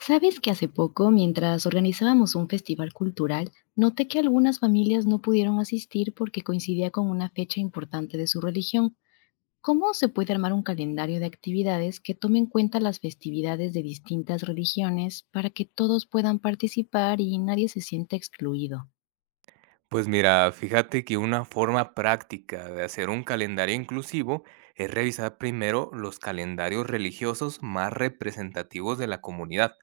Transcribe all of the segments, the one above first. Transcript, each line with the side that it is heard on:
left: ¿Sabes que hace poco, mientras organizábamos un festival cultural, noté que algunas familias no pudieron asistir porque coincidía con una fecha importante de su religión? ¿Cómo se puede armar un calendario de actividades que tome en cuenta las festividades de distintas religiones para que todos puedan participar y nadie se sienta excluido?
right: Pues mira, fíjate que una forma práctica de hacer un calendario inclusivo es revisar primero los calendarios religiosos más representativos de la comunidad,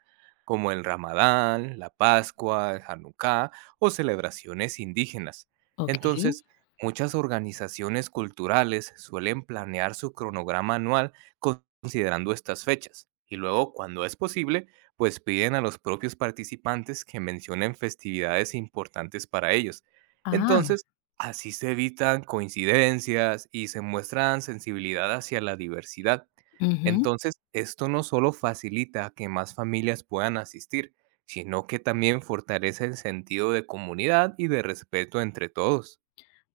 right: como el Ramadán, la Pascua, el Hanukkah o celebraciones indígenas.
left: Ok.
right: Entonces, muchas organizaciones culturales suelen planear su cronograma anual considerando estas fechas y luego, cuando es posible, pues piden a los propios participantes que mencionen festividades importantes para ellos.
left: Ah.
right: Entonces, así se evitan coincidencias y se muestran sensibilidad hacia la diversidad.
left: Ujú.
right: Entonces, esto no solo facilita que más familias puedan asistir, sino que también fortalece el sentido de comunidad y de respeto entre todos.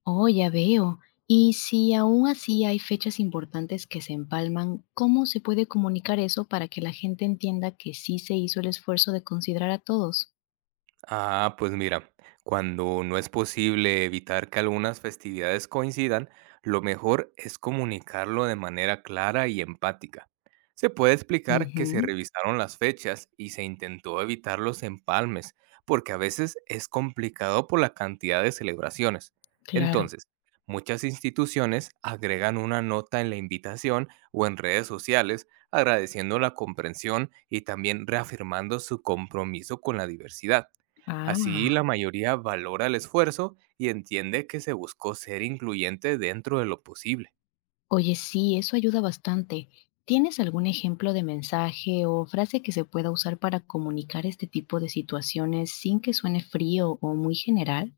left: Oh, ya veo. Y si aún así hay fechas importantes que se empalman, ¿cómo se puede comunicar eso para que la gente entienda que sí se hizo el esfuerzo de considerar a todos?
right: Ah, pues mira, cuando no es posible evitar que algunas festividades coincidan, lo mejor es comunicarlo de manera clara y empática. Se puede explicar que se
left: Ujú.
right: revisaron las fechas y se intentó evitar los empalmes, porque a veces es complicado por la cantidad de celebraciones.
left: Claro.
right: Entonces, muchas instituciones agregan una nota en la invitación o en redes sociales agradeciendo la comprensión y también reafirmando su compromiso con la diversidad. Así,
left: Ah.
right: la mayoría valora el esfuerzo y entiende que se buscó ser incluyente dentro de lo posible.
left: Oye, sí, eso ayuda bastante. ¿Tienes algún ejemplo de mensaje o frase que se pueda usar para comunicar este tipo de situaciones sin que suene frío o muy general?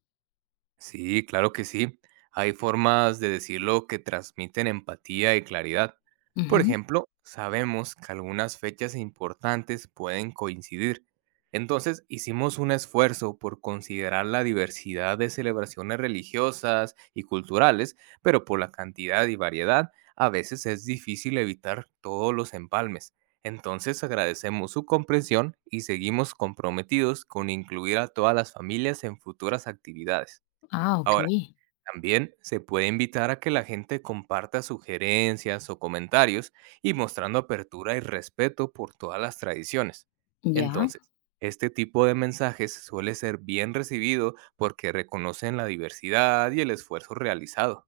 right: Sí, claro que sí. Hay formas de decirlo que transmiten empatía y claridad. Por
left: Ujú.
right: ejemplo, sabemos que algunas fechas importantes pueden coincidir. Entonces, hicimos un esfuerzo por considerar la diversidad de celebraciones religiosas y culturales, pero por la cantidad y variedad, a veces es difícil evitar todos los empalmes. Entonces, agradecemos su comprensión y seguimos comprometidos con incluir a todas las familias en futuras actividades.
left: Ah, ok.
right: Ahora, también se puede invitar a que la gente comparta sugerencias o comentarios y mostrando apertura y respeto por todas las tradiciones.
left: Ya.
right: Entonces, este tipo de mensajes suele ser bien recibido porque reconocen la diversidad y el esfuerzo realizado.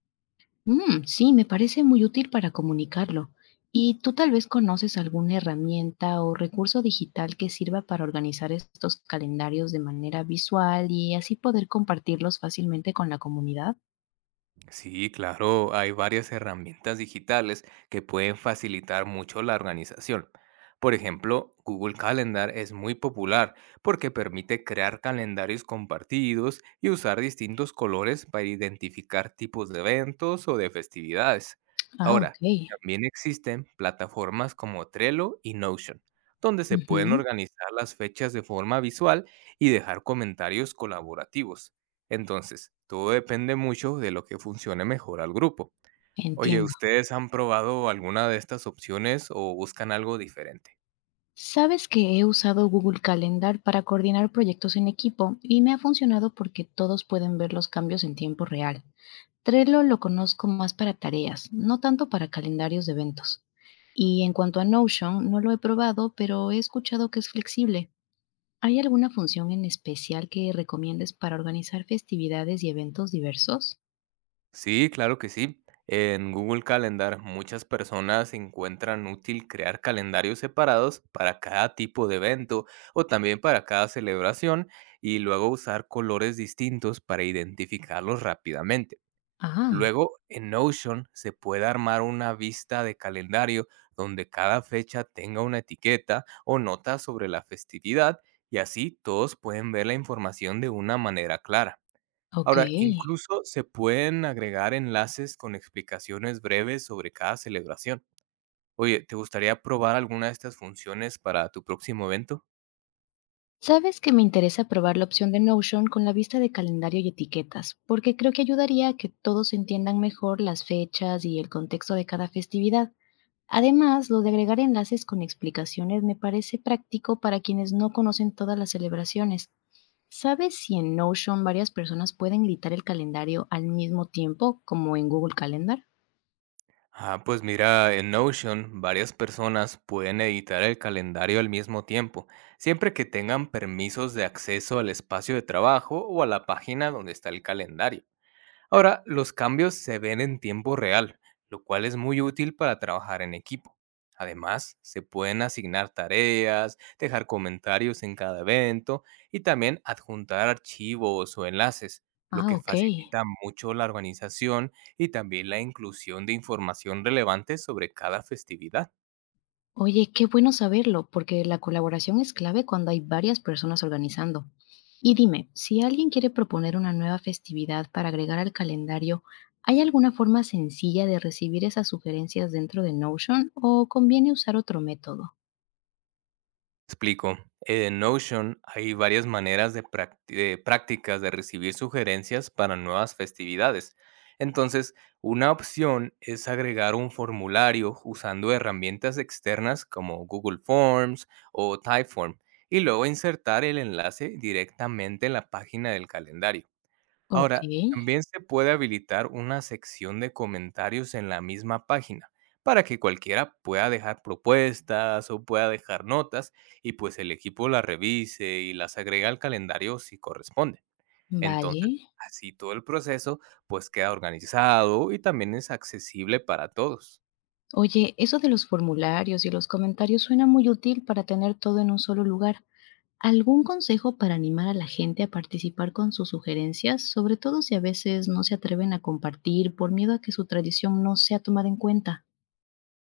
left: Mm, sí, me parece muy útil para comunicarlo. ¿Y tú tal vez conoces alguna herramienta o recurso digital que sirva para organizar estos calendarios de manera visual y así poder compartirlos fácilmente con la comunidad?
right: Sí, claro, hay varias herramientas digitales que pueden facilitar mucho la organización. Por ejemplo, Google Calendar es muy popular porque permite crear calendarios compartidos y usar distintos colores para identificar tipos de eventos o de festividades.
left: Ah,
right: Ahora,
left: ok.
right: también existen plataformas como Trello y Notion, donde se pueden
left: Ujú.
right: organizar las fechas de forma visual y dejar comentarios colaborativos. Entonces, todo depende mucho de lo que funcione mejor al grupo. Oye,
left: Entiendo.
right: ¿ustedes han probado alguna de estas opciones o buscan algo diferente?
left: Sabes que he usado Google Calendar para coordinar proyectos en equipo y me ha funcionado porque todos pueden ver los cambios en tiempo real. Trello lo conozco más para tareas, no tanto para calendarios de eventos. Y en cuanto a Notion, no lo he probado, pero he escuchado que es flexible. ¿Hay alguna función en especial que recomiendes para organizar festividades y eventos diversos?
right: Sí, claro que sí. En Google Calendar muchas personas encuentran útil crear calendarios separados para cada tipo de evento o también para cada celebración y luego usar colores distintos para identificarlos rápidamente.
left: Ah,
right: Luego, en Notion se puede armar una vista de calendario donde cada fecha tenga una etiqueta o nota sobre la festividad y así todos pueden ver la información de una manera clara.
left: ok.
right: Ahora, incluso se pueden agregar enlaces con explicaciones breves sobre cada celebración. Oye, ¿te gustaría probar alguna de estas funciones para tu próximo evento?
left: Sabes que me interesa probar la opción de Notion con la vista de calendario y etiquetas, porque creo que ayudaría a que todos entiendan mejor las fechas y el contexto de cada festividad. Además, lo de agregar enlaces con explicaciones me parece práctico para quienes no conocen todas las celebraciones. ¿Sabes si en Notion varias personas pueden editar el calendario al mismo tiempo, como en Google Calendar?
right: Ah, pues mira, en Notion varias personas pueden editar el calendario al mismo tiempo, siempre que tengan permisos de acceso al espacio de trabajo o a la página donde está el calendario. Ahora, los cambios se ven en tiempo real, lo cual es muy útil para trabajar en equipo. Además, se pueden asignar tareas, dejar comentarios en cada evento y también adjuntar archivos o enlaces, lo
left: Ah,
right: que
left: ok.
right: facilita mucho la organización y también la inclusión de información relevante sobre cada festividad.
left: Oye, qué bueno saberlo, porque la colaboración es clave cuando hay varias personas organizando. Y dime, si alguien quiere proponer una nueva festividad para agregar al calendario, ¿hay alguna forma sencilla de recibir esas sugerencias dentro de Notion o conviene usar otro método?
right: Explico. En Notion hay varias maneras de prácticas de recibir sugerencias para nuevas festividades. Entonces, una opción es agregar un formulario usando herramientas externas como Google Forms o Typeform y luego insertar el enlace directamente en la página del calendario. Ahora,
left: Okey.
right: también se puede habilitar una sección de comentarios en la misma página para que cualquiera pueda dejar propuestas o pueda dejar notas y pues el equipo las revise y las agrega al calendario si corresponde. Entonces,
left: Vale.
right: así todo el proceso pues queda organizado y también es accesible para todos.
left: Oye, eso de los formularios y los comentarios suena muy útil para tener todo en un solo lugar. ¿Algún consejo para animar a la gente a participar con sus sugerencias, sobre todo si a veces no se atreven a compartir por miedo a que su tradición no sea tomada en cuenta?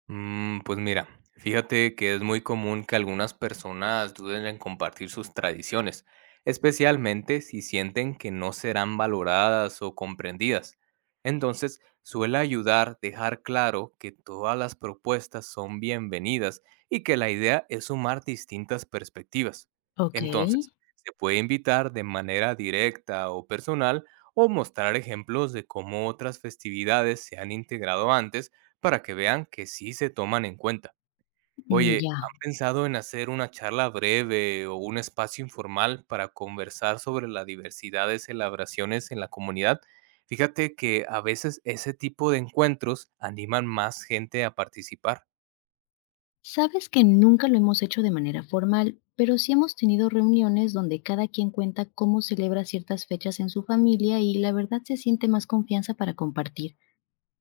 right: Mm, pues mira, fíjate que es muy común que algunas personas duden en compartir sus tradiciones, especialmente si sienten que no serán valoradas o comprendidas. Entonces, suele ayudar dejar claro que todas las propuestas son bienvenidas y que la idea es sumar distintas perspectivas.
left: Okey.
right: Entonces, se puede invitar de manera directa o personal o mostrar ejemplos de cómo otras festividades se han integrado antes para que vean que sí se toman en cuenta.
left: Mm,
right: Oye,
left: ya.
right: ¿han pensado en hacer una charla breve o un espacio informal para conversar sobre la diversidad de celebraciones en la comunidad? Fíjate que a veces ese tipo de encuentros animan más gente a participar.
left: Sabes que nunca lo hemos hecho de manera formal, pero sí hemos tenido reuniones donde cada quien cuenta cómo celebra ciertas fechas en su familia y la verdad se siente más confianza para compartir.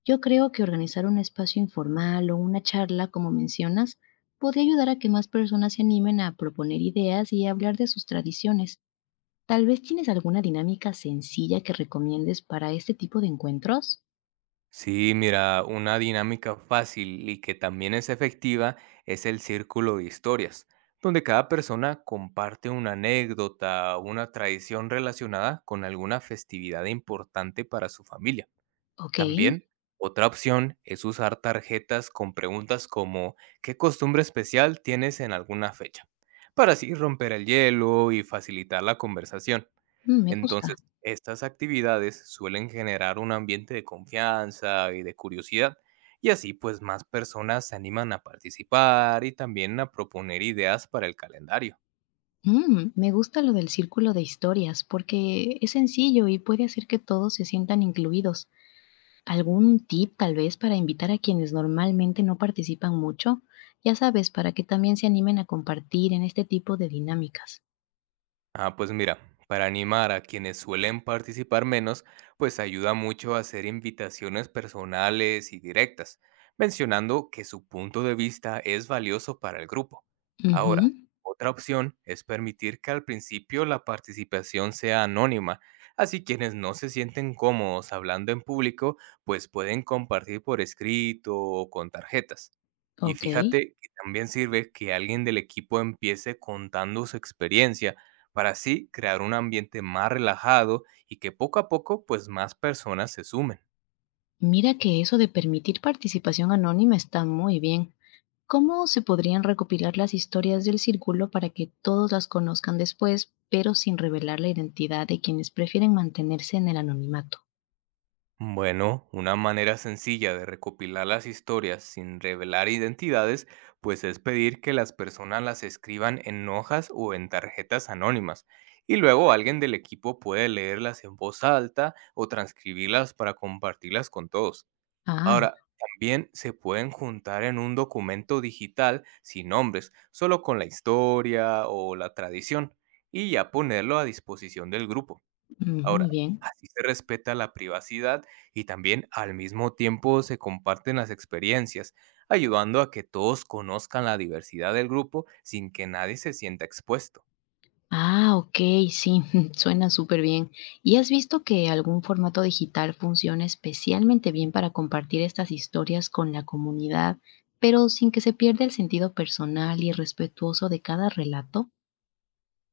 left: Yo creo que organizar un espacio informal o una charla, como mencionas, podría ayudar a que más personas se animen a proponer ideas y a hablar de sus tradiciones. Tal vez tienes alguna dinámica sencilla que recomiendes para este tipo de encuentros.
right: Sí, mira, una dinámica fácil y que también es efectiva es el círculo de historias, donde cada persona comparte una anécdota o una tradición relacionada con alguna festividad importante para su familia.
left: Ok.
right: También, otra opción es usar tarjetas con preguntas como ¿qué costumbre especial tienes en alguna fecha? Para así romper el hielo y facilitar la conversación.
left: Mm, me
right: Entonces,
left: gusta.
right: estas actividades suelen generar un ambiente de confianza y de curiosidad, y así pues más personas se animan a participar y también a proponer ideas para el calendario.
left: Mm, me gusta lo del círculo de historias porque es sencillo y puede hacer que todos se sientan incluidos. ¿Algún tip tal vez para invitar a quienes normalmente no participan mucho? Ya sabes, para que también se animen a compartir en este tipo de dinámicas.
right: Ah, pues mira, para animar a quienes suelen participar menos, pues ayuda mucho a hacer invitaciones personales y directas, mencionando que su punto de vista es valioso para el grupo. Ahora,
left: Ujú.
right: otra opción es permitir que al principio la participación sea anónima, así quienes no se sienten cómodos hablando en público, pues pueden compartir por escrito o con tarjetas. Y
left: Ok.
right: fíjate que también sirve que alguien del equipo empiece contando su experiencia para así crear un ambiente más relajado y que poco a poco pues más personas se sumen.
left: Mira que eso de permitir participación anónima está muy bien. ¿Cómo se podrían recopilar las historias del círculo para que todos las conozcan después, pero sin revelar la identidad de quienes prefieren mantenerse en el anonimato?
right: Bueno, una manera sencilla de recopilar las historias sin revelar identidades pues es pedir que las personas las escriban en hojas o en tarjetas anónimas y luego alguien del equipo puede leerlas en voz alta o transcribirlas para compartirlas con todos.
left: Ah.
right: Ahora, también se pueden juntar en un documento digital sin nombres, solo con la historia o la tradición, y ya ponerlo a disposición del grupo.
left: Mm,
right: Ahora,
left: muy bien.
right: así se respeta la privacidad y también al mismo tiempo se comparten las experiencias, ayudando a que todos conozcan la diversidad del grupo sin que nadie se sienta expuesto.
left: Ah, ok, sí, suena súper bien. ¿Y has visto que algún formato digital funciona especialmente bien para compartir estas historias con la comunidad, pero sin que se pierda el sentido personal y respetuoso de cada relato?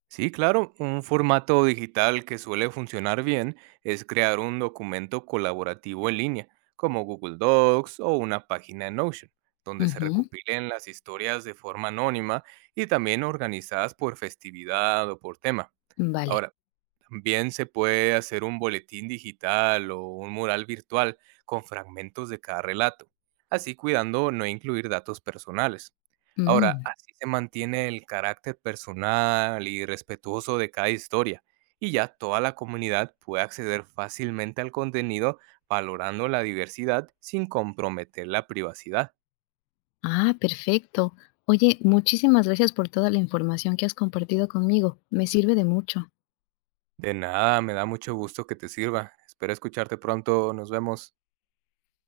right: Sí, claro, un formato digital que suele funcionar bien es crear un documento colaborativo en línea, como Google Docs o una página en Notion, donde se
left: Ujú.
right: recopilen las historias de forma anónima y también organizadas por festividad o por tema.
left: Vale.
right: Ahora, Bien se puede hacer un boletín digital o un mural virtual con fragmentos de cada relato, así cuidando no incluir datos personales. Ahora,
left: Mm.
right: así se mantiene el carácter personal y respetuoso de cada historia, y ya toda la comunidad puede acceder fácilmente al contenido valorando la diversidad sin comprometer la privacidad.
left: Ah, perfecto. Oye, muchísimas gracias por toda la información que has compartido conmigo. Me sirve de mucho.
right: De nada, me da mucho gusto que te sirva. Espero escucharte pronto. Nos vemos.